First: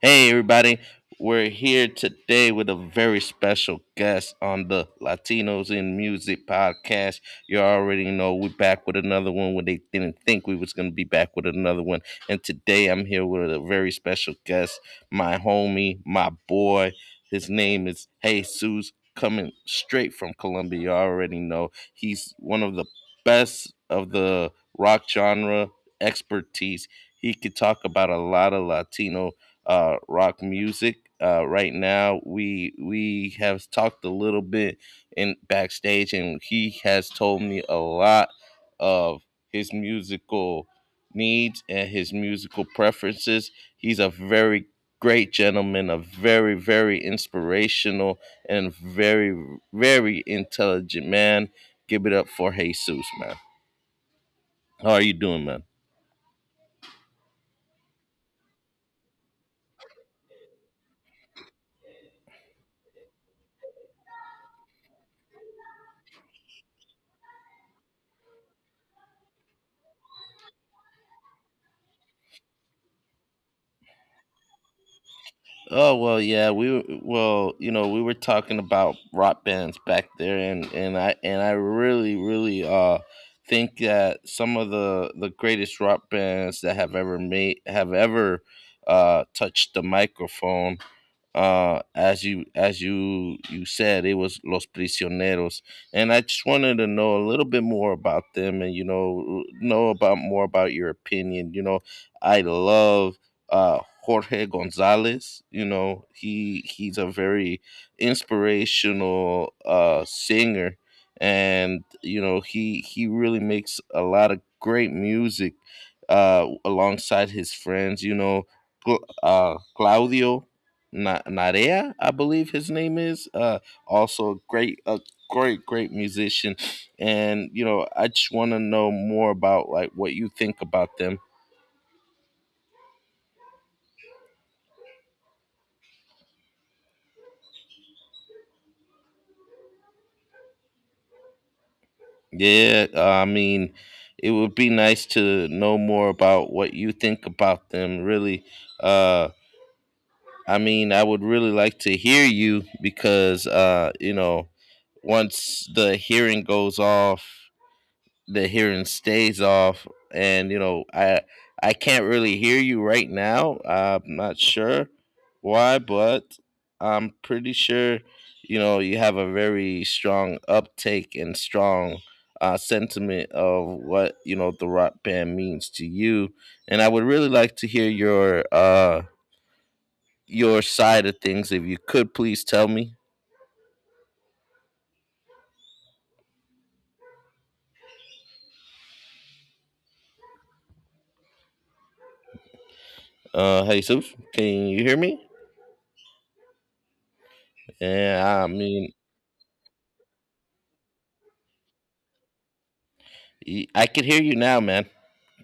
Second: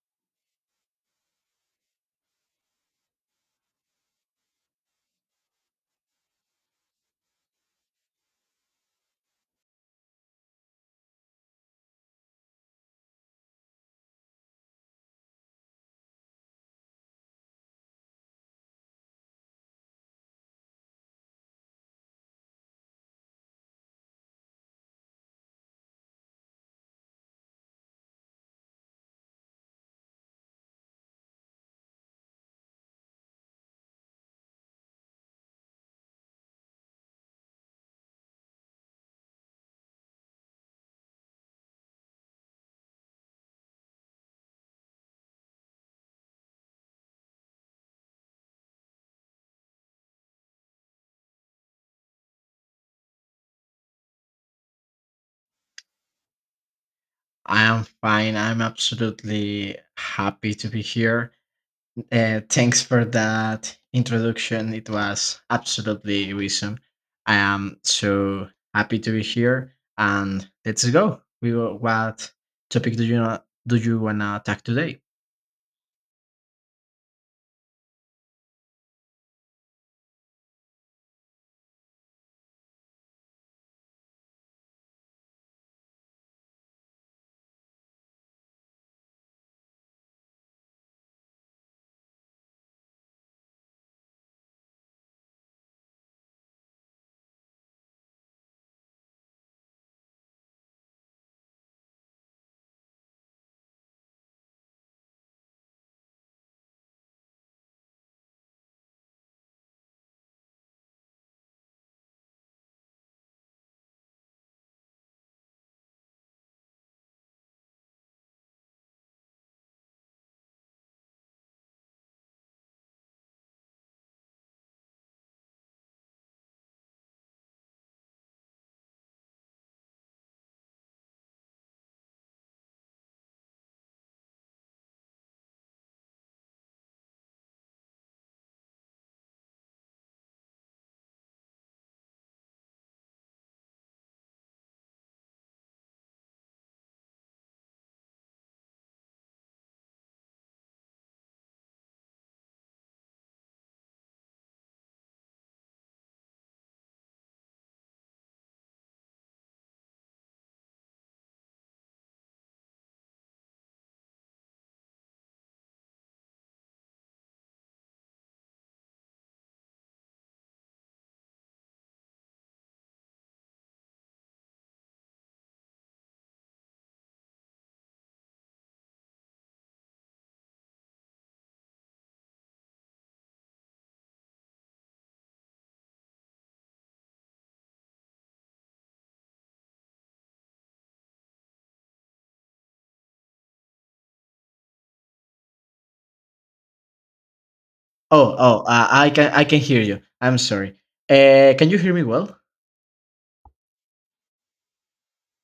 Hey, everybody. We're here today with a very special guest on the Latinos in Music podcast. You already know we're back with another one when they didn't think we was going to be back with another one. And today I'm here with a very special guest, my homie, my boy. His name is Jesus, coming straight from Colombia. You already know he's one of the best of the rock genre expertise. He could talk about a lot of Latino rock music. Right now, we have talked a little bit in backstage, and he has told me a lot of his musical needs and his musical preferences. He's a very great gentleman, a very very inspirational and very very intelligent man. Give it up for Jesus, man. How are you doing, man? I am fine. I'm absolutely happy to be here. Thanks for that introduction. It was absolutely awesome. I am so happy to be here. And let's go. We will, what topic do you not, do you wanna talk today? Oh well, yeah, well, we were talking about rock bands back there, and I really really think that some of the greatest rock bands that have ever made have ever touched the microphone as you said, it was los prisioneros, and I just wanted to know a little bit more about them. And you know know about more about your opinion. I love jorge gonzalez. He's a very inspirational singer, and he really makes a lot of great music alongside his friends. Cla- claudio, Narea, I believe his name is. Also a great, great musician, and I just want to know more about like what you think about them. Yeah, I mean, it would be nice to know more about what you think about them. Really, uh, I mean, I would really like to hear you because once the hearing goes off, the hearing stays off. And you know i i can't really hear you right now. I'm not sure why, but I'm pretty sure you have a very strong uptake and strong sentiment of what the rock band means to you. And I would really like to hear your side of things, if you could please tell me. Hey Soof, can you hear me? Yeah, I Oh, mean. I can hear you. I'm sorry. Can you hear me well? I could hear you now, man.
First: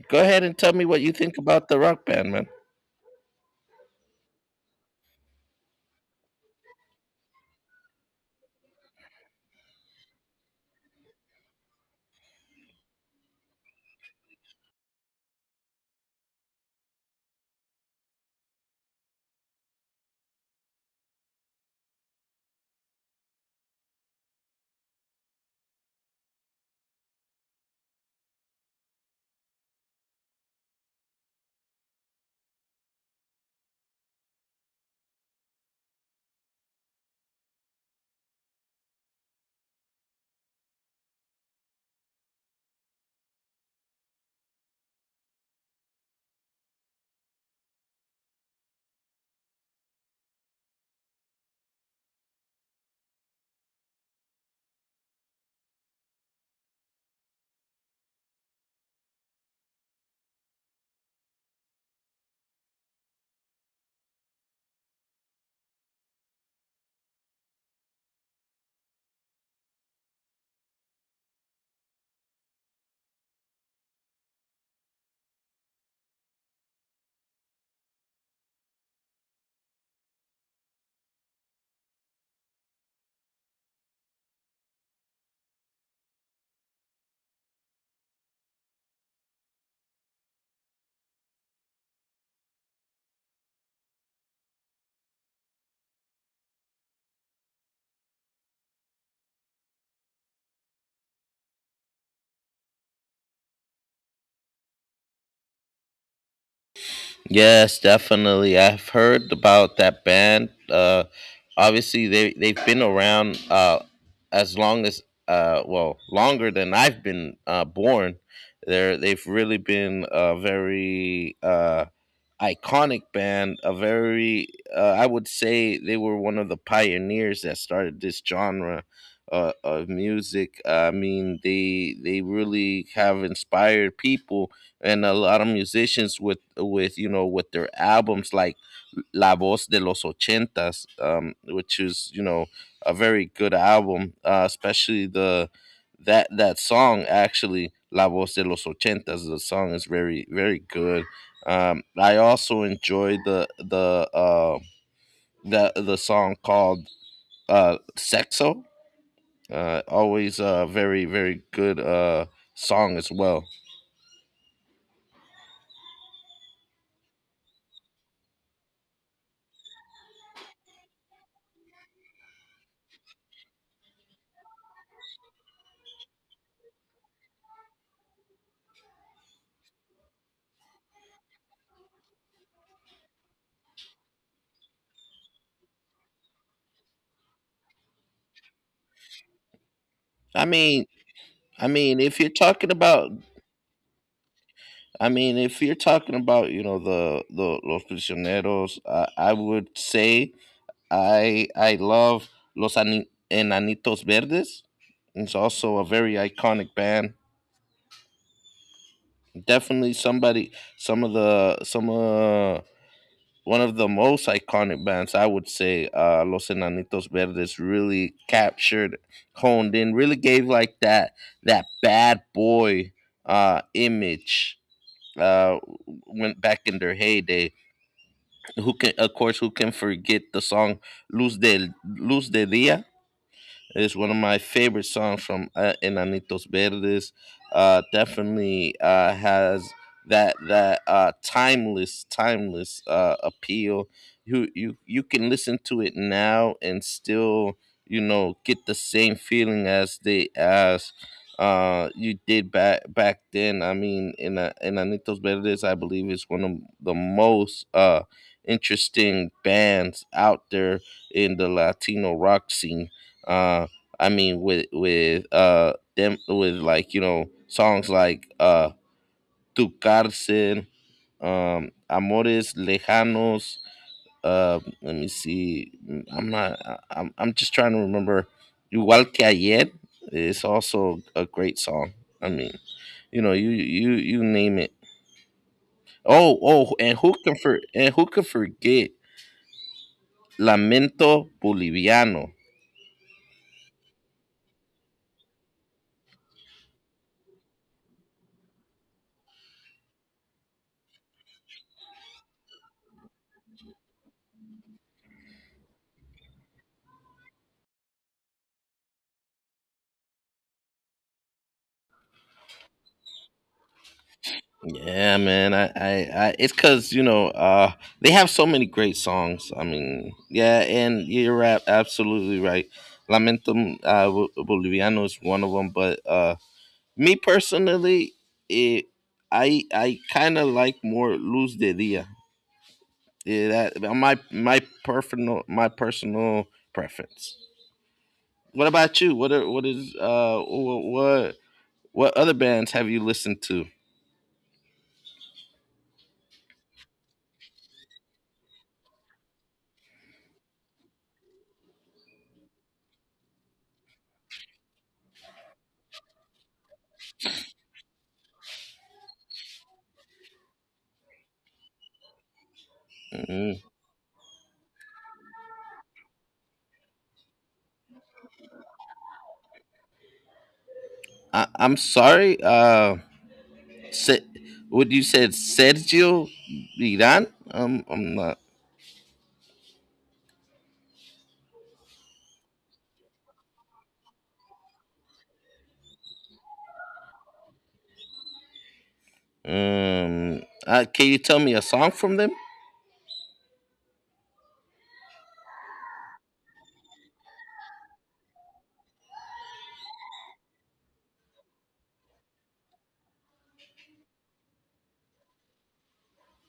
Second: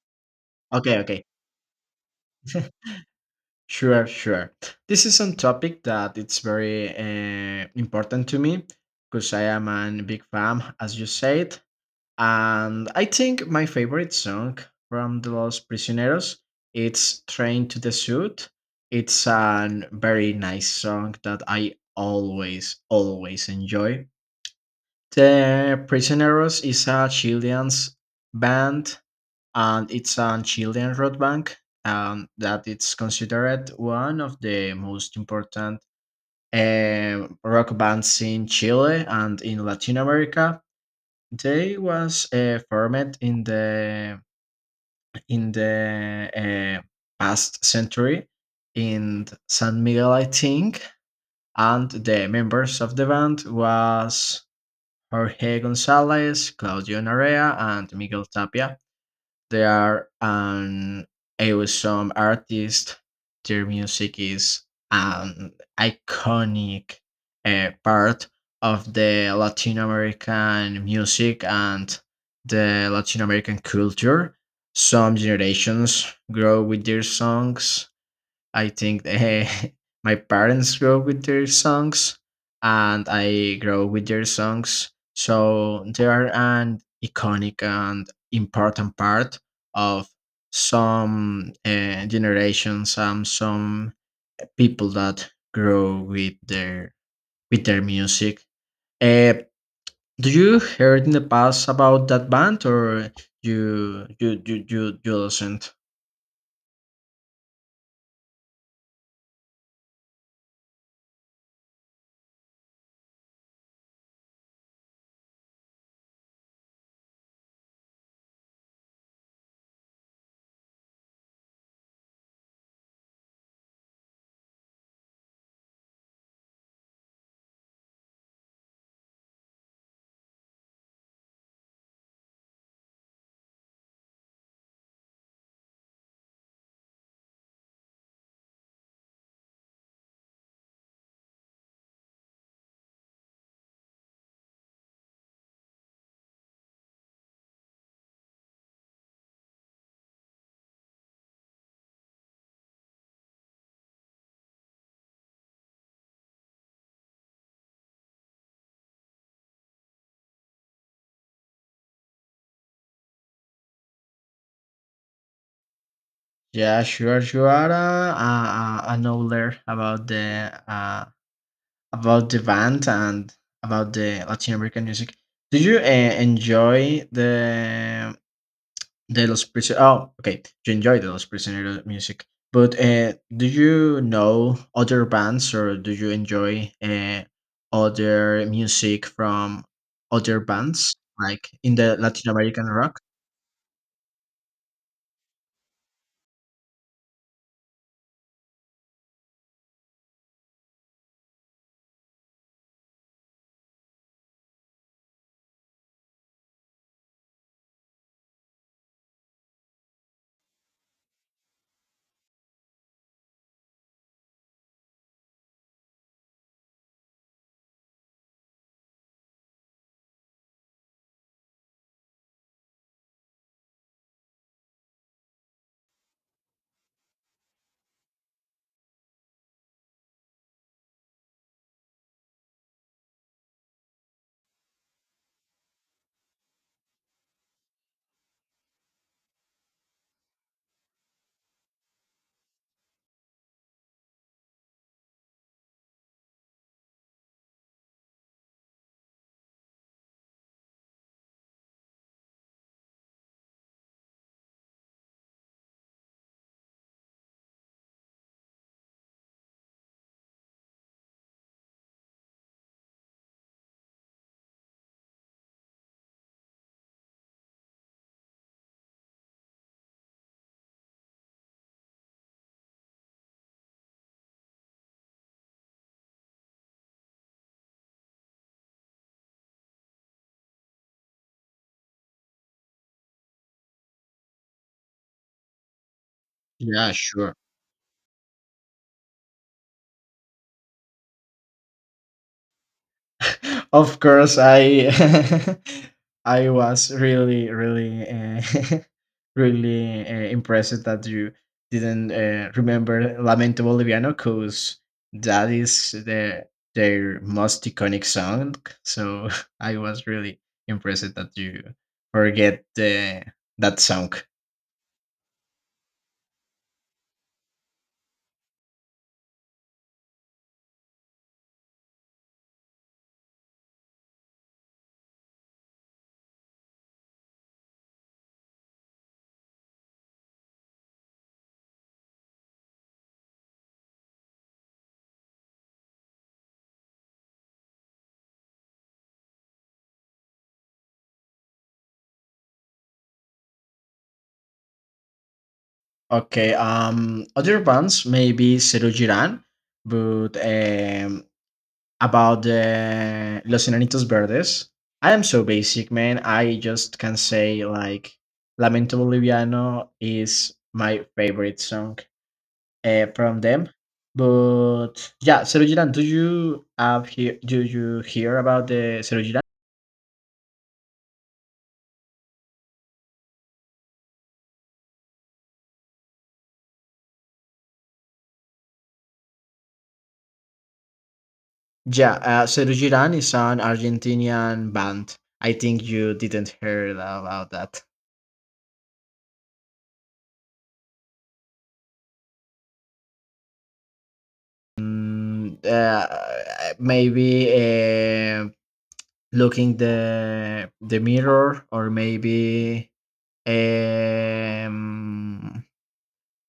Go ahead and tell me Okay, what you okay. think about the rock band, man. Sure, sure. This is some topic that it's very important to me because I am a big fan, as you said. And I think my favorite song from The Lost Prisioneros it's Train to the Suit. It's a very nice song that I always, always enjoy. The Prisioneros is a Chilean band and it's an Chilean road bank and that it's considered one of the most important rock bands in Chile and in Latin America. They was formed in the in the uh, past century in San Miguel, I think, and the members of the band was Jorge Gonzalez, Claudio Narea, and Miguel Tapia. They are an awesome artist. Their music is an iconic part of the Latin American music and the Latin American culture. Some generations grow with their songs. I think my parents grow with their songs, and I grow with their songs. So they are an iconic and important part of some generations and some people that grow with their music. Uh, do you heard in the past about that band, or you listen? Yes, definitely. I've heard about that band. Obviously, they've been around as long as well, longer than I've been born. They've really been a very iconic band. A very I would say they were one of the pioneers that started this genre. Of music. I mean, they really have inspired people and a lot of musicians with with their albums like La Voz de los Ochentas, which is a very good album, especially the that that song, actually, La Voz de los Ochentas. The song is very very good. I also enjoy the song called Sexo. Always a very very good song as well. Yeah, sure, sure. I know there about the band and about the Latin American music. Did you enjoy the Los Prisioneros? Oh, okay. You enjoy the Los Prisioneros music, but do you know other bands or do you enjoy other music from other I mean, bands like I in the mean, if you're Latin American talking rock? about I mean, if you're talking about the los prisioneros, I would say I love Enanitos Verdes. It's also a very iconic band. Definitely, somebody, some of the some one of the most iconic bands, I would say. Los Enanitos Verdes really captured, honed in, really gave like that bad boy image, uh went back in their heyday. Who can of course who can forget the song luz del luz de dia? It's one of my favorite songs from Enanitos Verdes. Definitely has that timeless appeal. You can listen to it now and still get the same feeling as they as you did back then. I mean, in anitos verdes, I believe, is one of the most interesting bands out there in the latino rock scene. Uh I mean, with them, with, like, songs like, Tu Cárcel, Amores Lejanos. Let me see. I'm not. I'm. I'm just trying to remember. Igual que ayer is also a great song. I mean, you name it. Oh, oh, Yeah, and who can sure. for and who can forget Lamento Boliviano? Of course, I I was really, really, really impressed that you didn't remember Lamento Boliviano, because that is the their most iconic song. So I was really impressed that you forget that song. Yeah, man. I it's because they have so many great songs. I mean, yeah, and you're absolutely right. Lamentum, Boliviano is one of them, but me personally, it, I kind of like more Luz de Dia. Yeah, that my personal preference. What about you? What are, what is what, other bands have you listened to? Okay. Other bands maybe Cero Giran, but about the Los Enanitos Verdes. I am so basic, man. I just can say like Lamento Boliviano is my favorite song from hmm them. But yeah, Cero Girán, do you have hear do you hear about the Cero Girán? I'm sorry. Se- what you said, Sergio Iran? I'm not. Yeah, Cero Girán is an Argentinian band. I think you didn't hear about that. Can you tell me a song from them? Maybe looking the mirror or maybe um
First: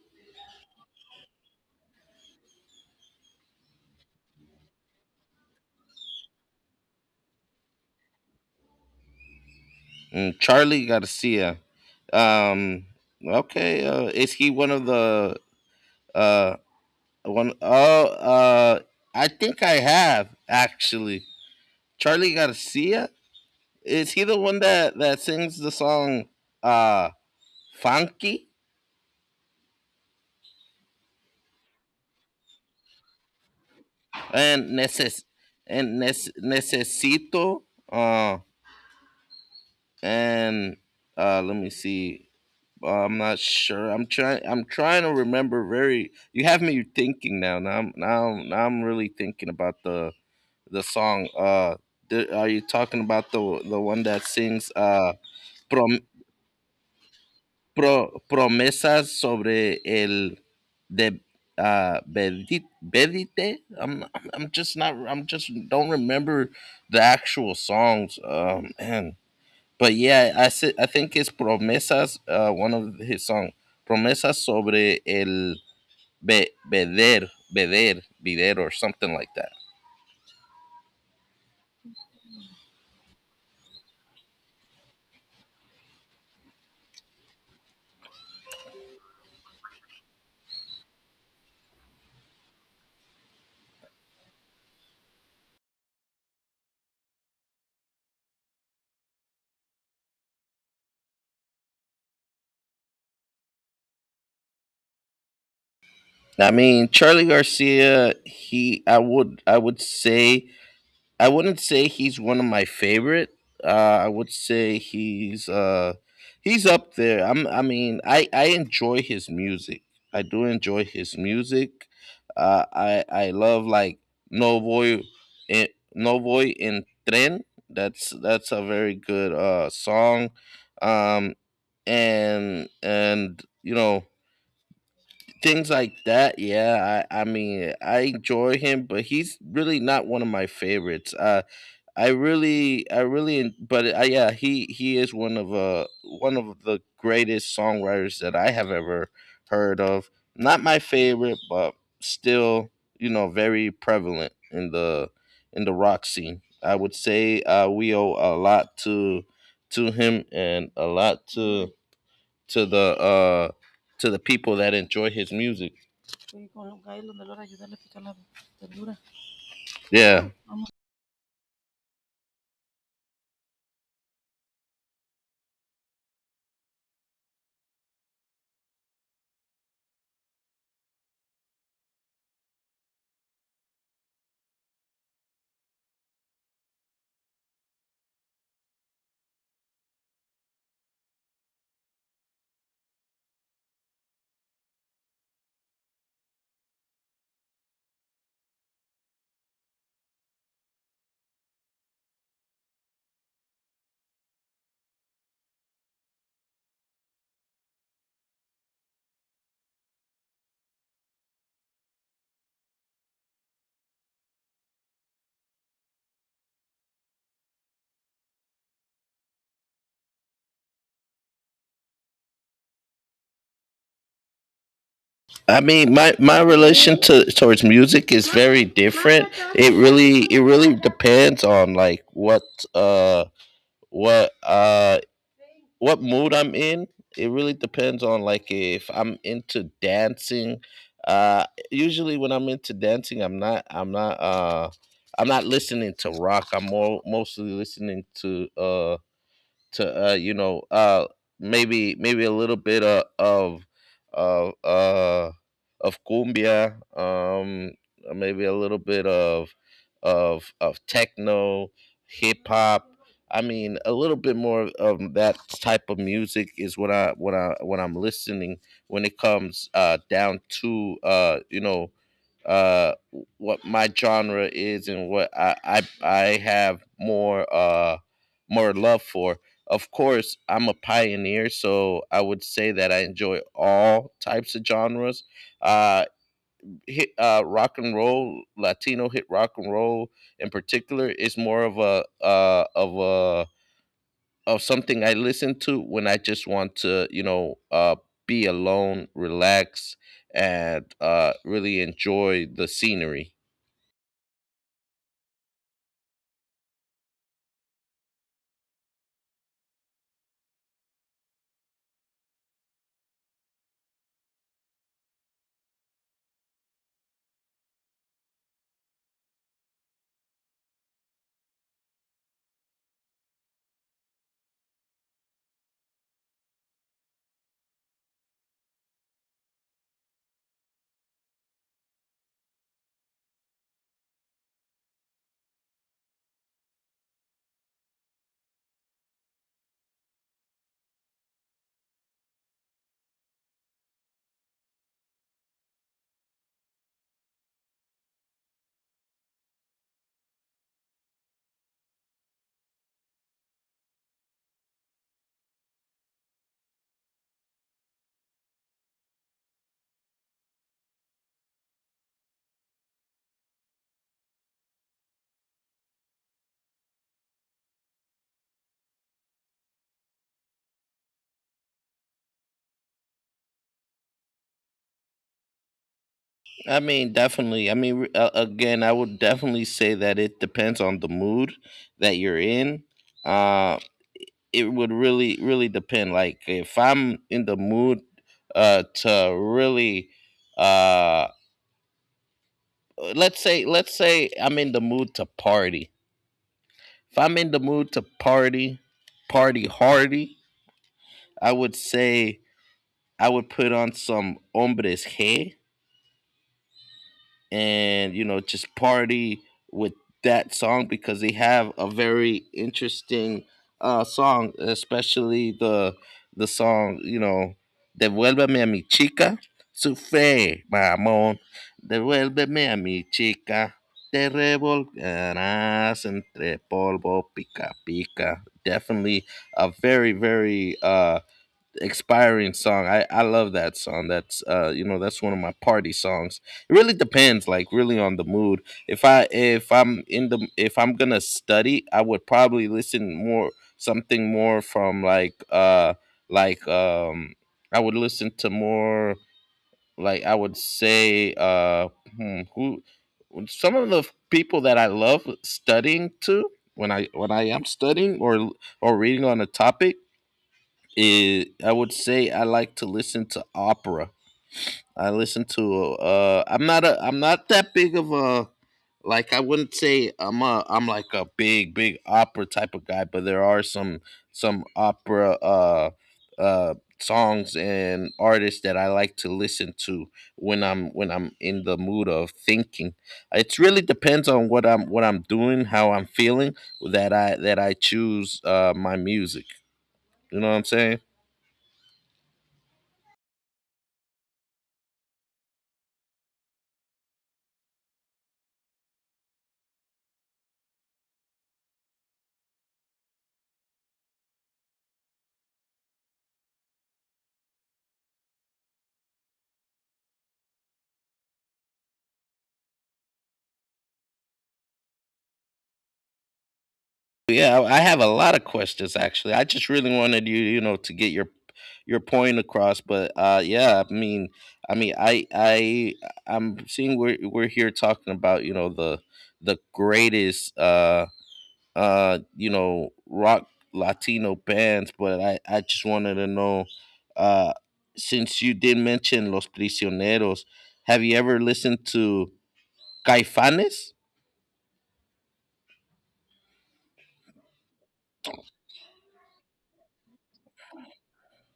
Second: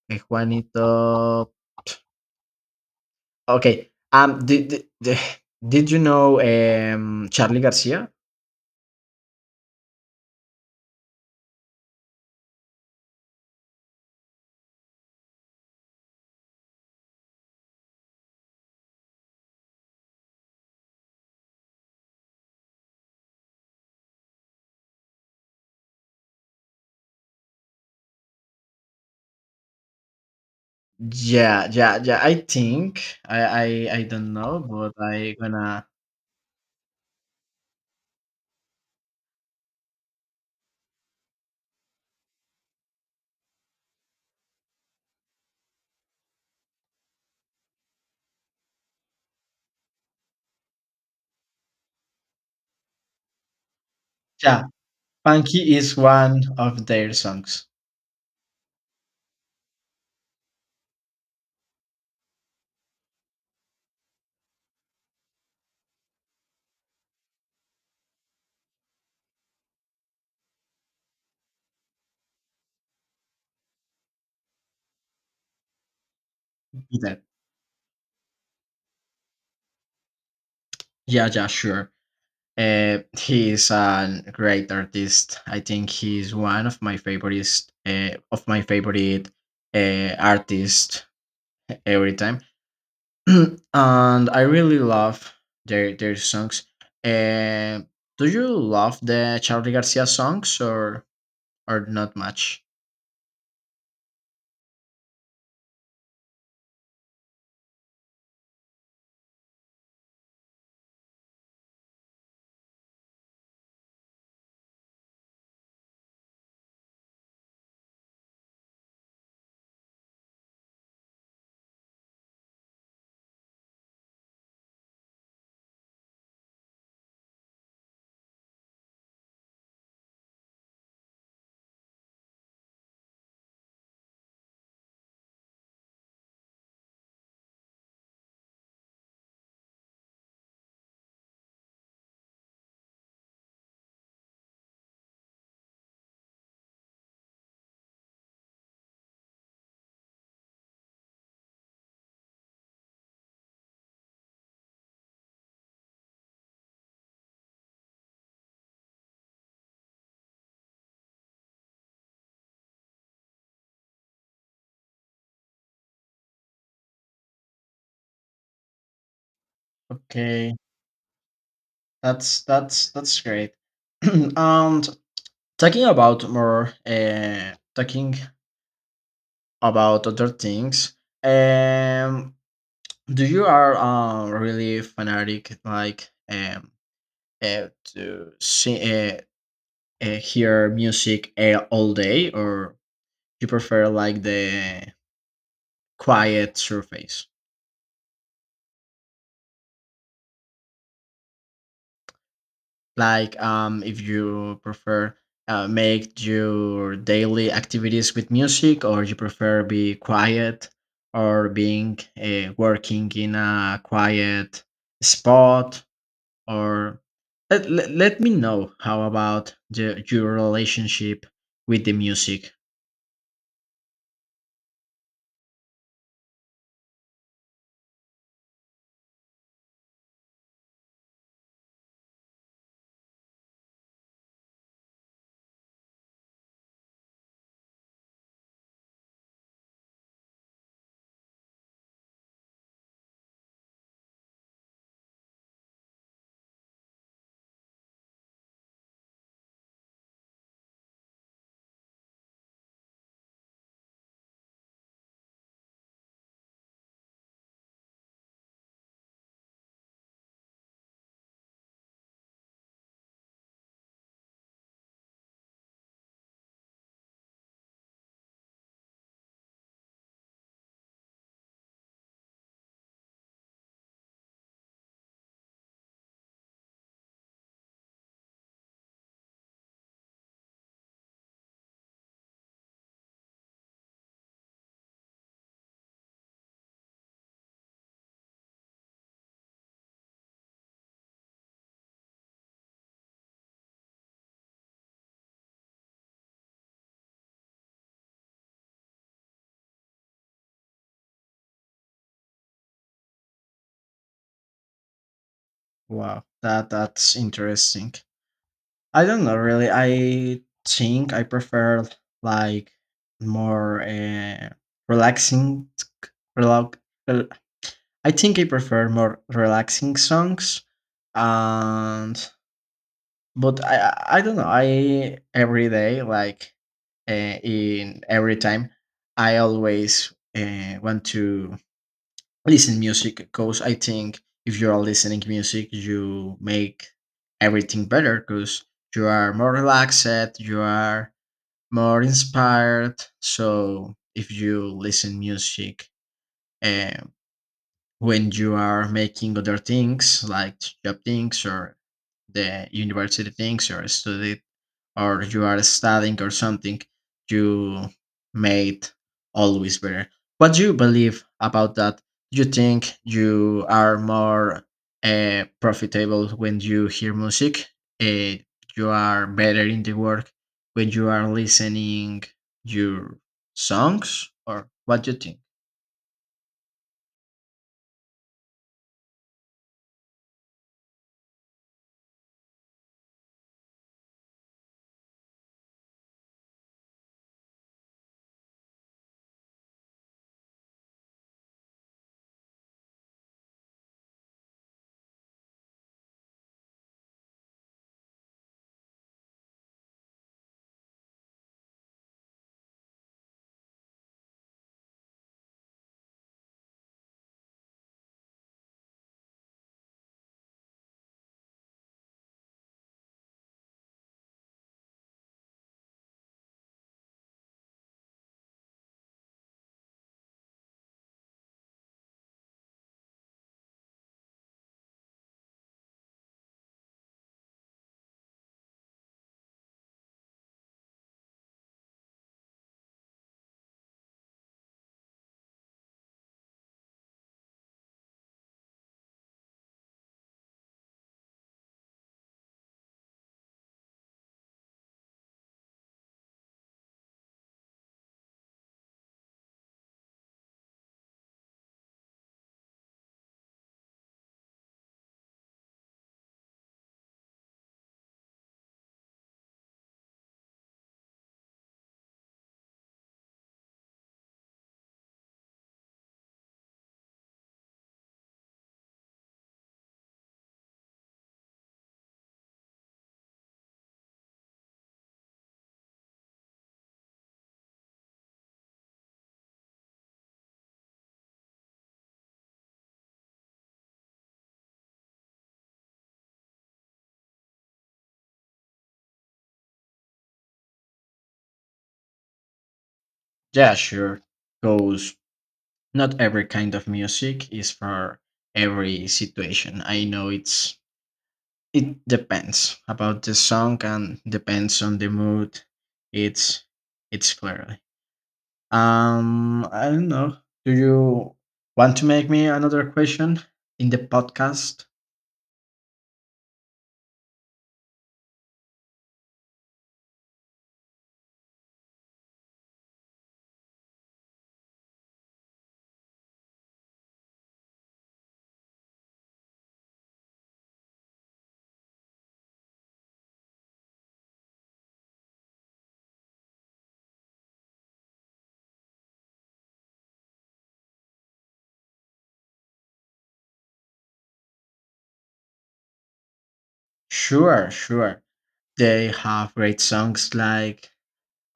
Juanito. Okay, did did you know Charlie Garcia? Charlie Garcia. Um, okay. Is he one of the uh one? Oh, I think I have, actually. Charlie Garcia. Is he the one that sings the song uh funky Yeah, yeah, yeah, I think I I don't know, and but I gonna. Necesito? Uh, and let me see. I'm not sure. I'm trying. I'm trying to remember. Very. You have me thinking now. Now I'm really thinking about the song. Are you talking about the one that Yeah, sings Funky is prom, one of their songs. Promesas sobre el de bedite? I'm just not. I'm just don't remember the actual songs. Man, but yeah, I think it's Promesas, one of his song, Promesas sobre el Do that. veder, or something like that. Yeah, yeah, sure. He is a great artist. I think he's one of my favorites, of my favorite artists every time, and I really love their songs. Uh, do you love the Charlie Garcia songs or not much? I mean, Charlie Garcia, he, I would say I wouldn't say he's one of my favorite. Uh, I would say he's up there. I mean, I enjoy his music. I do enjoy his music. I love like Novoy, eh, Novoy in Tren. That's a very good song. Um, and things like that. Yeah, I mean, I enjoy him, but he's really not one of my favorites. I really, but I, Yeah, he is one of the greatest songwriters that I have ever heard of. Not my favorite, but still, very prevalent in the rock scene. I would say we owe a lot to him and a lot to the uh to the people that enjoy his music. Yeah. Okay, that's that's great. And talking about other things. Um, do you are really fanatic like to see hear music all day or you prefer like the quiet surface like if you prefer make your daily activities with music or you prefer be quiet or being working in a quiet spot or let me know how about your relationship with the music. I mean, my relation to towards music is very different. It really depends on like uh what uh what mood I'm in. It really depends on like if I'm into dancing. Usually, when I'm into dancing, I'm not listening to rock. I'm more mostly listening to maybe a little bit of uh, of cumbia, maybe a little bit of techno, hip hop. I mean, a little bit more of that type of music is what I when I'm listening when it comes down to uh, what my genre is, and what I have more love for. Of course, I'm a pioneer, so I would say that I enjoy all types of genres. Uh, hit rock and roll, Latino hit rock and roll in particular is more of something I listen to when I just want to, be alone, relax, and really enjoy the scenery. Wow, that that's interesting. I don't know really. I think I prefer like more relaxing relax, I think I prefer more relaxing songs. And but I don't know. I every day, like in every time, I always want to listen music because I think if you are listening music, you make everything better because you are more relaxed, you are more inspired. So if you listen music uh, when you are making other things like job things or the university things or study or you are studying or something, you made always better. What do you believe about that? Do you think you are more profitable when you hear music? Uh, you are better in the work when you are listening your songs, or what do you think? I mean, definitely. I mean, again, I would definitely say that it depends on the mood that you're in. Uh, it would really really depend like if I'm in the mood to really uh let's say I'm in the mood to party if I'm in the mood to party, party hardy, I would say I would put on some hombres g, and just party with that song, because they have a very interesting song, especially the song, devuélveme a mi chica, su fe mamón, devuélveme a mi chica, te revolcarás entre polvo, pica pica. Definitely a very very expiring song. I love that song. That's you know that's one of my party songs. It really depends, like, really on the mood. If I'm going to study, I would probably listen more something more from like, like, I would listen to more, like, I would say, who some of the people that I love studying to when I am studying or reading on a topic is, I would say, I like to listen to opera. I listen to I'm not that big of a, like, I wouldn't say I'm, like, a big big opera type of guy, but there are some opera uh songs and artists that I like to listen to when I'm in the mood of thinking. It really depends on what I'm doing, how I'm feeling, that I choose my music. You know what I'm saying? Yeah, sure. Goes not every kind of music is for every situation. I know it's. It depends about the song and depends on the mood. It's it's clearly. I don't know. Do you want to make me another question in the podcast? Yeah, I have a lot of questions, actually. I just really wanted you, to get your point across, but yeah, I mean, I'm seeing we're here talking about, the greatest rock Latino bands, but I just wanted to know, uh since you did mention Los Prisioneros, have you ever listened to Caifanes? Sure, sure. They have great songs like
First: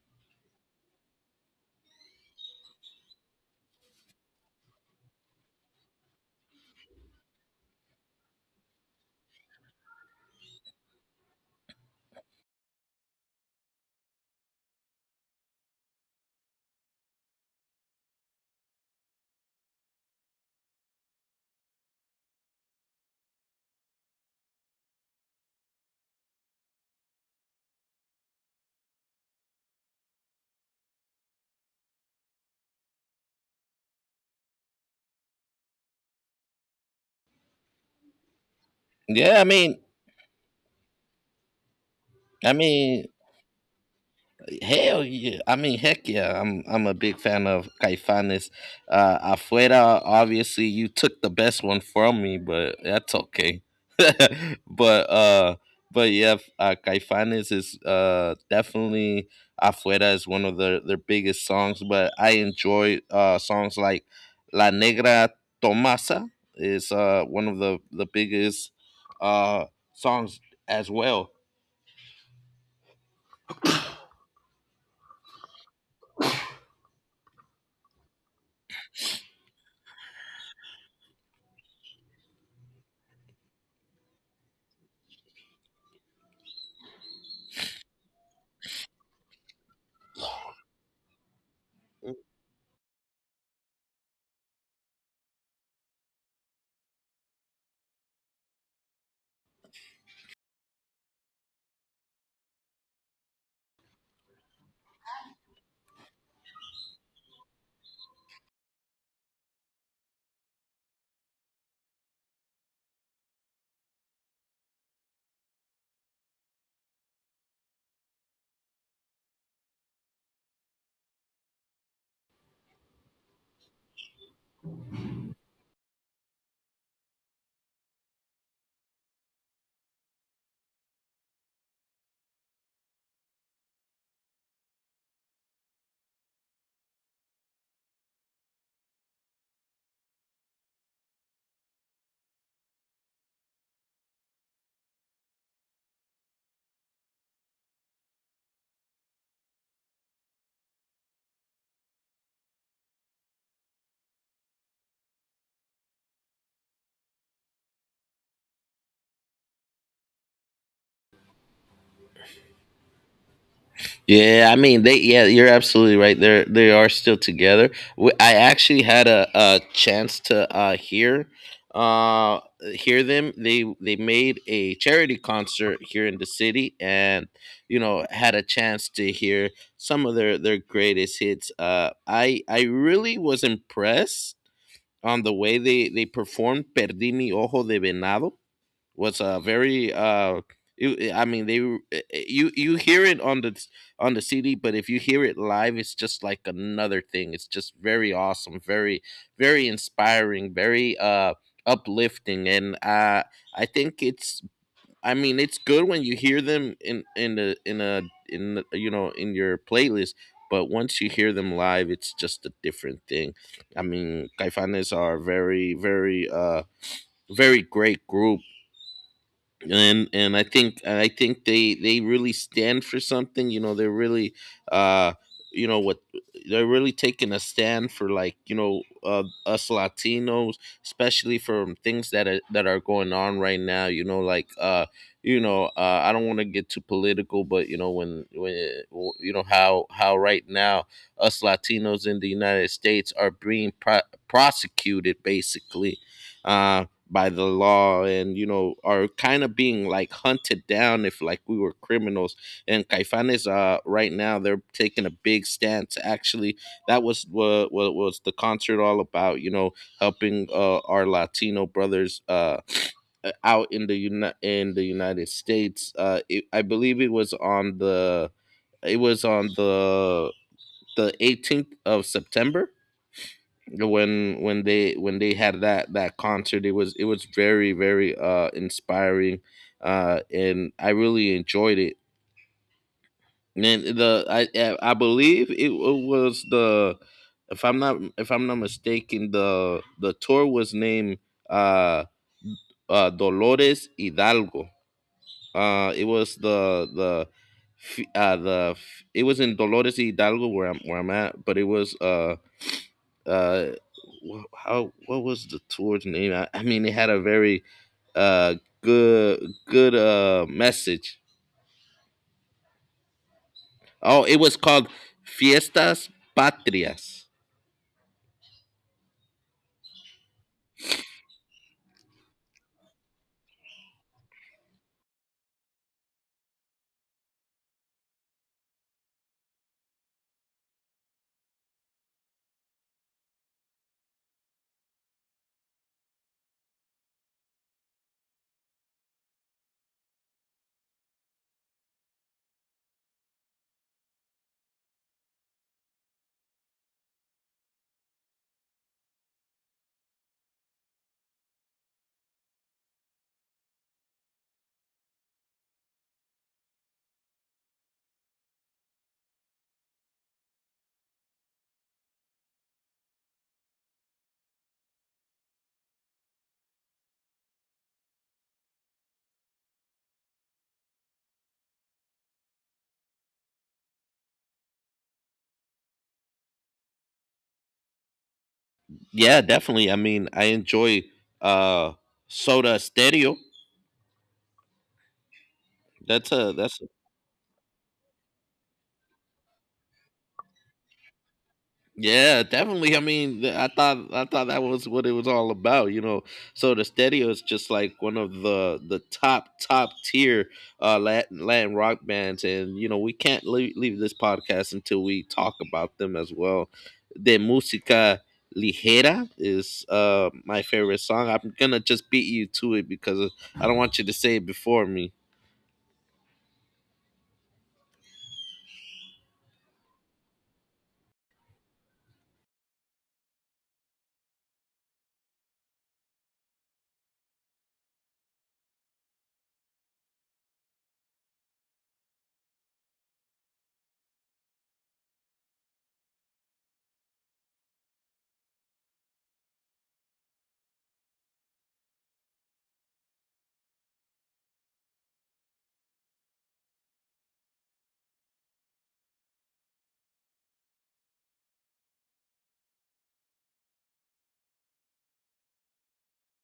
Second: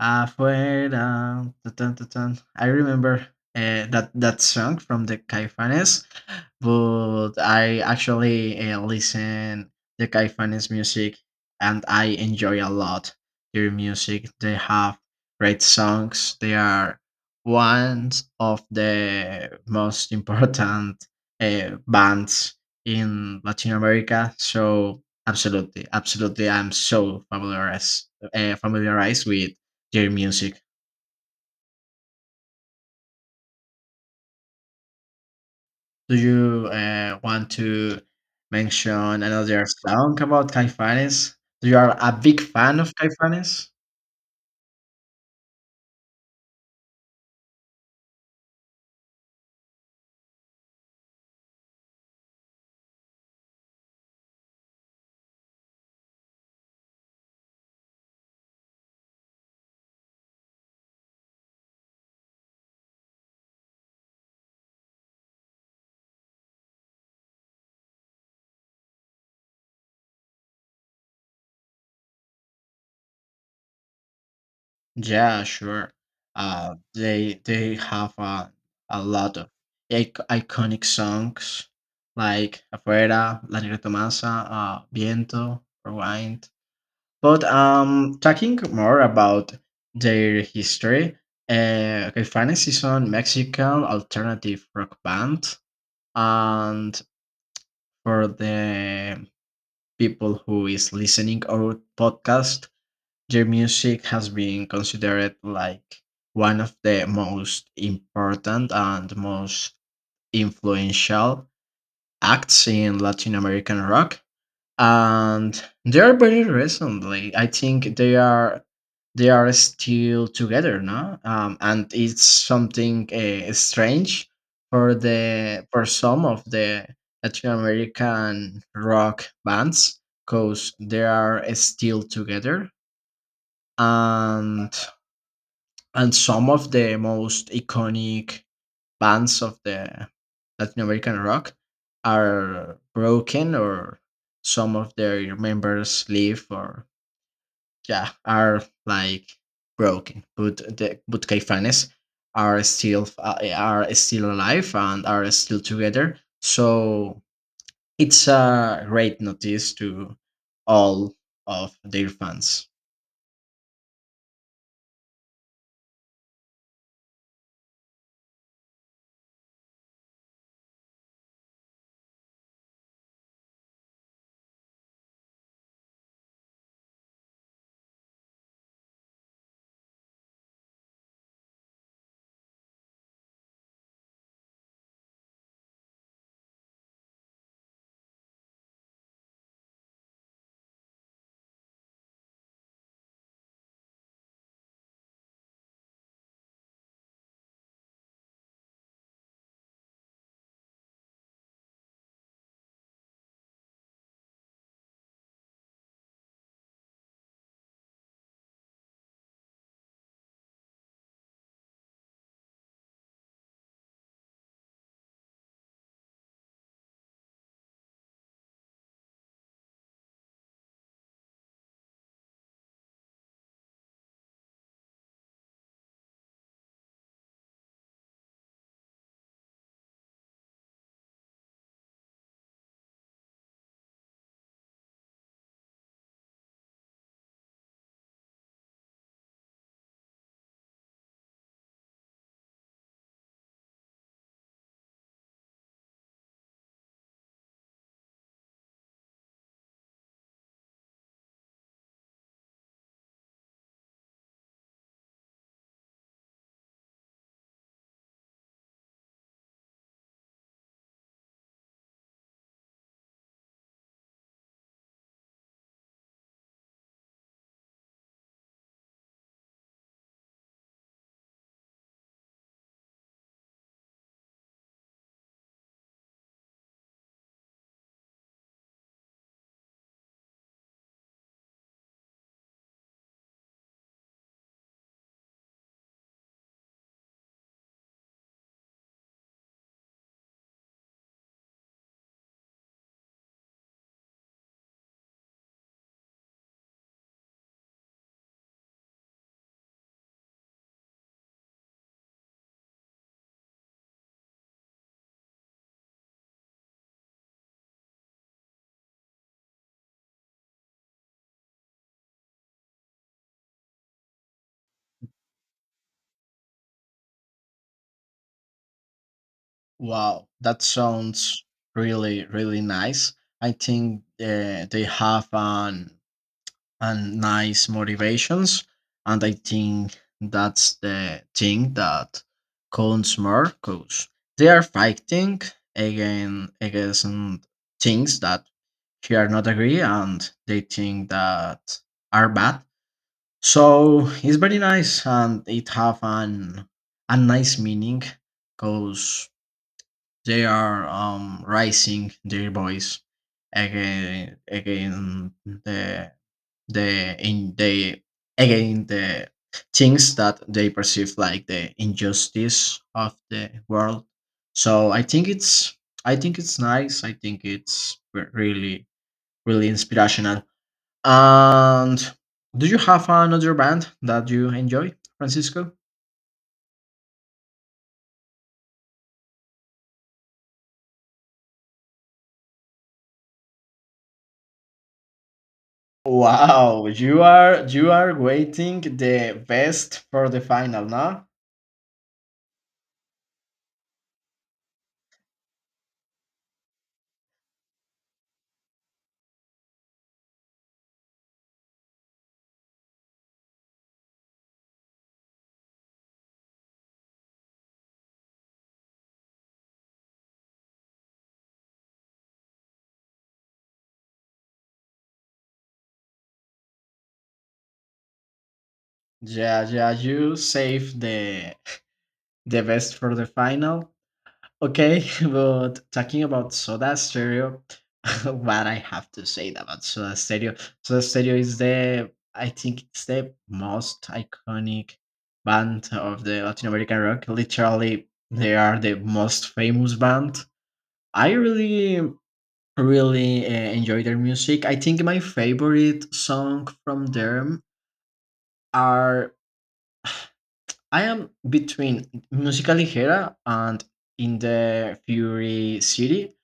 Afuera. Tun, tun, tun, tun. I remember that that song from the Caifanes, but I actually listen the Caifanes music and I enjoy a lot their music. They have great songs. They are one of the most important bands in Latin America. So absolutely, absolutely, I'm so familiarized with your music. Do you want to mention Yeah, another song about Caifanes? You are a big I fan of mean, Caifanes? hell yeah. I mean, heck yeah. I'm a big fan of Caifanes. Afuera, obviously, you took the best one from me, but that's okay. but uh, but yeah, Caifanes is definitely Afuera is one of their biggest songs. But I enjoy songs like La Negra Tomasa is one of the biggest uh songs as well. Yeah, sure. They have a lot of ic- iconic songs like Afuera, La Negra Tomasa, Viento, Rewind. But talking more about their history, Caifanes is a Mexican alternative rock band and for the people who is listening our podcast their music has been considered like one of the most important and most influential acts in Latin American rock, and they are very recently. I think they are still together now, and it's something strange for the for some of the Latin American rock bands because they are still together and and some of the most iconic bands of the Latin American rock are broken or some of their members leave or yeah are like broken, but the but Caifanes are still alive and are still together, so it's a great notice to all of their fans. Yeah, I mean they. Yeah, you're absolutely right. They are still together. I actually had a chance to uh hear them. They made a charity concert here in the city, and had a chance to hear some of their greatest hits. I really was impressed on the way they performed "Perdí mi ojo de venado." was a very you, eh, I mean they You hear it on the CD, but if you hear it live, it's just like another thing. It's just very awesome, very very inspiring, very uplifting, and I think it's I mean it's good when you hear them in the in a in the- you know in your playlist. But once you hear them live, it's just a different thing. I mean, Caifanes are very very, very great group, and I think, they really stand for something. You know, they're really, uh you know what, they're really taking a stand for, like, you know, us Latinos, especially from things that are going on right now. You know, like, I don't want to get too political, but when how right now us Latinos in the United States are being prosecuted, basically. Um, by the law, and are kind of being like hunted down, if, like, we were criminals. And Caifanes, right now, they're taking a big stance, actually. What was the concert all about? Helping our Latino brothers, out in the in the United States. I believe it was on the, it was on the the 18th of September, when when they had that concert. It was very very, inspiring, and I really enjoyed it. And then, the I believe it was the if I'm not mistaken, the tour was named, uh Dolores Hidalgo. It was the f- It was in Dolores Hidalgo, where I'm at, but it was uh wh- how what was the tour's name? I mean, it had a very, uh good good, message. Oh, it was called Fiestas Patrias. Wow, that sounds really really nice. I think they have an and nice motivations. And I think that's the thing that counts more because they are fighting again against things that they are not agree and they think that are bad. So it's very nice and it have an a nice meaning because they are raising their voice again the the in the again the things that they perceive like the injustice of the world. So I think it's, I think it's nice, I think it's really really inspirational. And do you have another band that you enjoy, Francisco? Yeah, definitely. I mean, I enjoy uh Soda Stereo. That's a that's Wow, you are waiting the best for the final now. Yeah, definitely. I mean, I thought that was what it was all about. So the Stedio is just like one of the top top tier, Latin rock bands, and we can't leave this podcast until we talk about them as well. De música ligera is my favorite song. I'm gonna just beat you to it because I don't want you to say it before me. Yeah, yeah, you save the the best for the final. Okay, but talking about Soda Stereo, what I have to say about Soda Stereo, Soda Stereo is the, I think it's the most iconic band of the Latin American rock. Literally, they are the most famous band. I really, really enjoy their music. I think my favorite song from them are, I am between Musical Ligera and In the Fury City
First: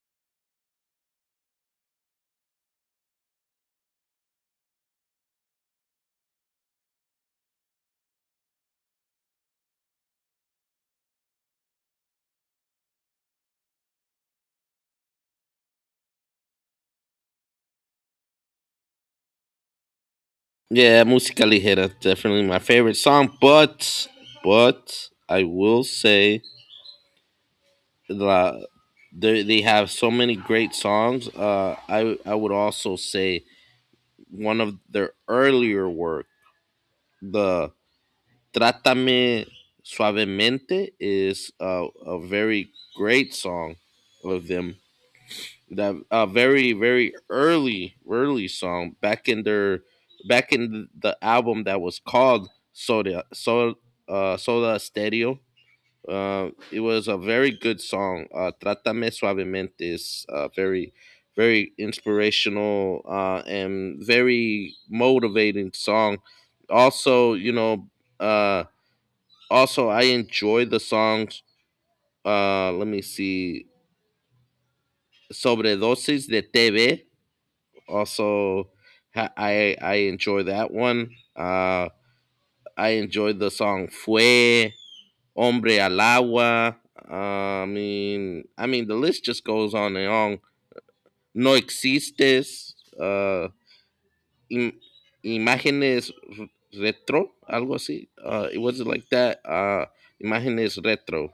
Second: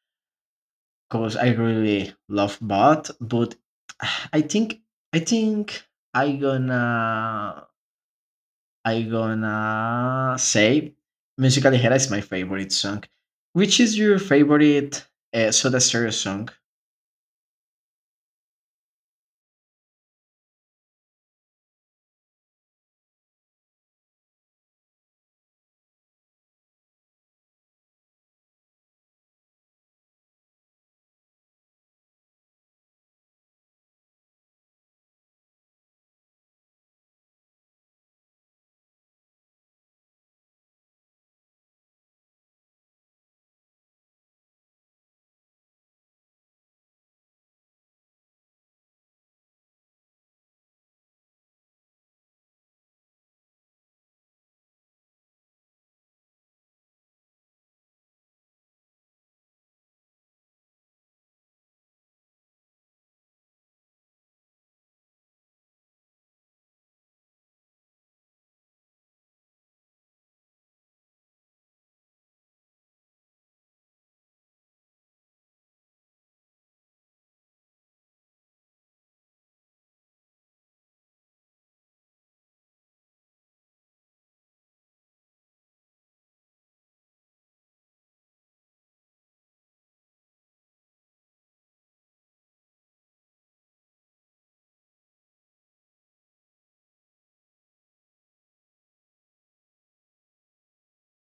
because I really love math, but I think I think I gonna I gonna say "Musical Ligera" is my favorite song. Which is your favorite Soda Stereo song? Yeah, música ligera, definitely my favorite song. But I will say, la, they have so many great songs. I would also say one of their earlier work, the Trátame Suavemente, is, a very great song of them. That a very very, early early song back in their back in the album that was called, Soda Stereo, it was a very good song. Trátame suavemente is, very, very inspirational, and very motivating song. Also, uh, also I enjoy the songs. Let me see, Sobredosis de TV. Also, I enjoy that one. Uh, I enjoy the song Fue. Hombre Alagua. I mean, the list just goes on and on. No existes. Im- Imágenes retro, algo así. It was like that. Imágenes retro.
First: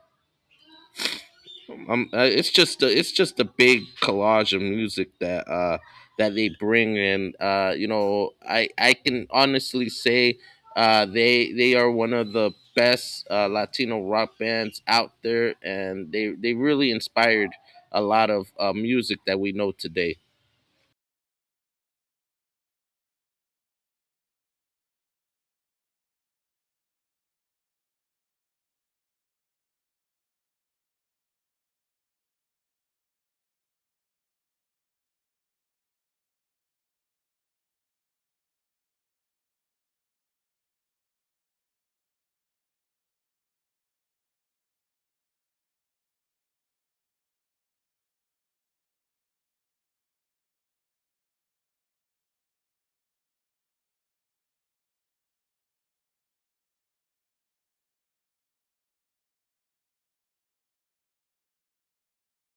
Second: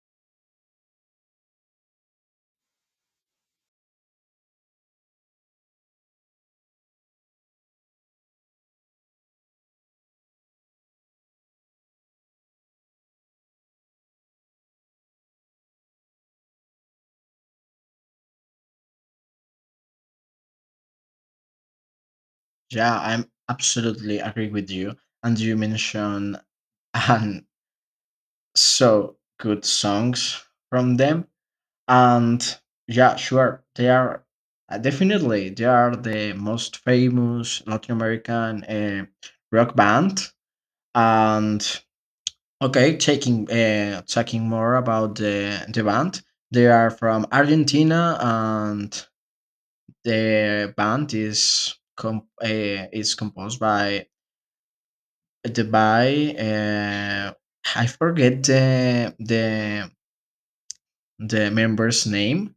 It's just a big collage of music that that they bring, and I can honestly say, they are one of the best, Latino rock bands out there, and they really inspired a lot of, music that we know today. Yeah, I'm absolutely agree with you. And you mentioned um, so good songs from them. And yeah, sure, they are definitely they are the most famous Latin American rock band. And okay, taking talking more about the band, they are from Argentina, and the band is is composed by the by I forget the the member's name.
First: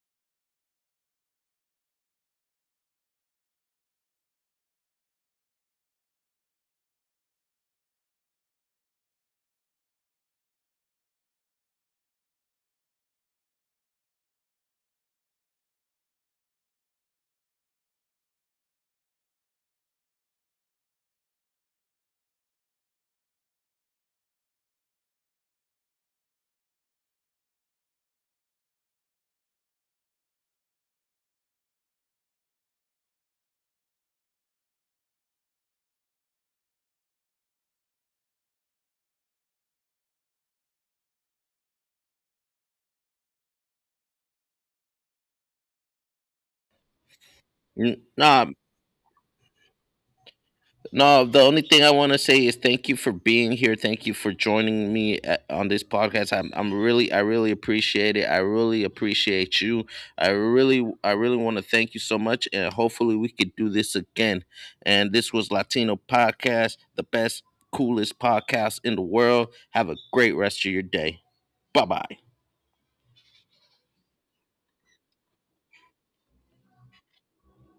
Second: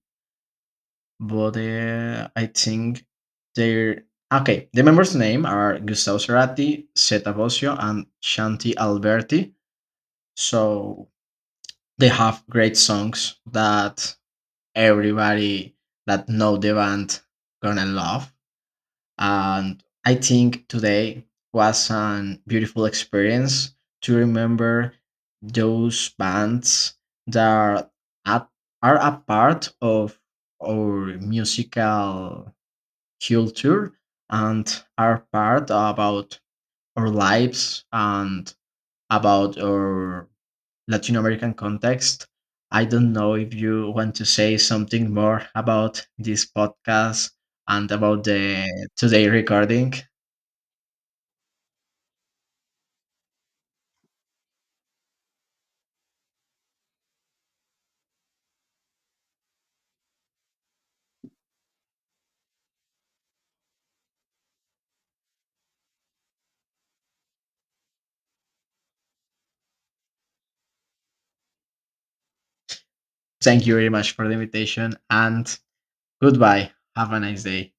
But, I think they're okay, the members' name are Gustavo Cerati, Zeta Bosio, and Shanti Alberti, so they have great songs that everybody that know the band gonna love, and I think today was an beautiful experience to remember those bands that are at are a part of our musical culture and are part about our lives and about our Latin American context. I don't know if you want to say something more about this podcast and N- about Nah, the today recording. No, the only thing I want to say is thank you for being here. Thank you for joining me, on this podcast. I really appreciate it. I really appreciate you. I really want to thank you so much, and hopefully we could do this again. And this was Latino Podcast, the best, coolest podcast in the world. Have a great rest of your day. Bye bye. Thank you very much for the invitation and goodbye. Have a nice day.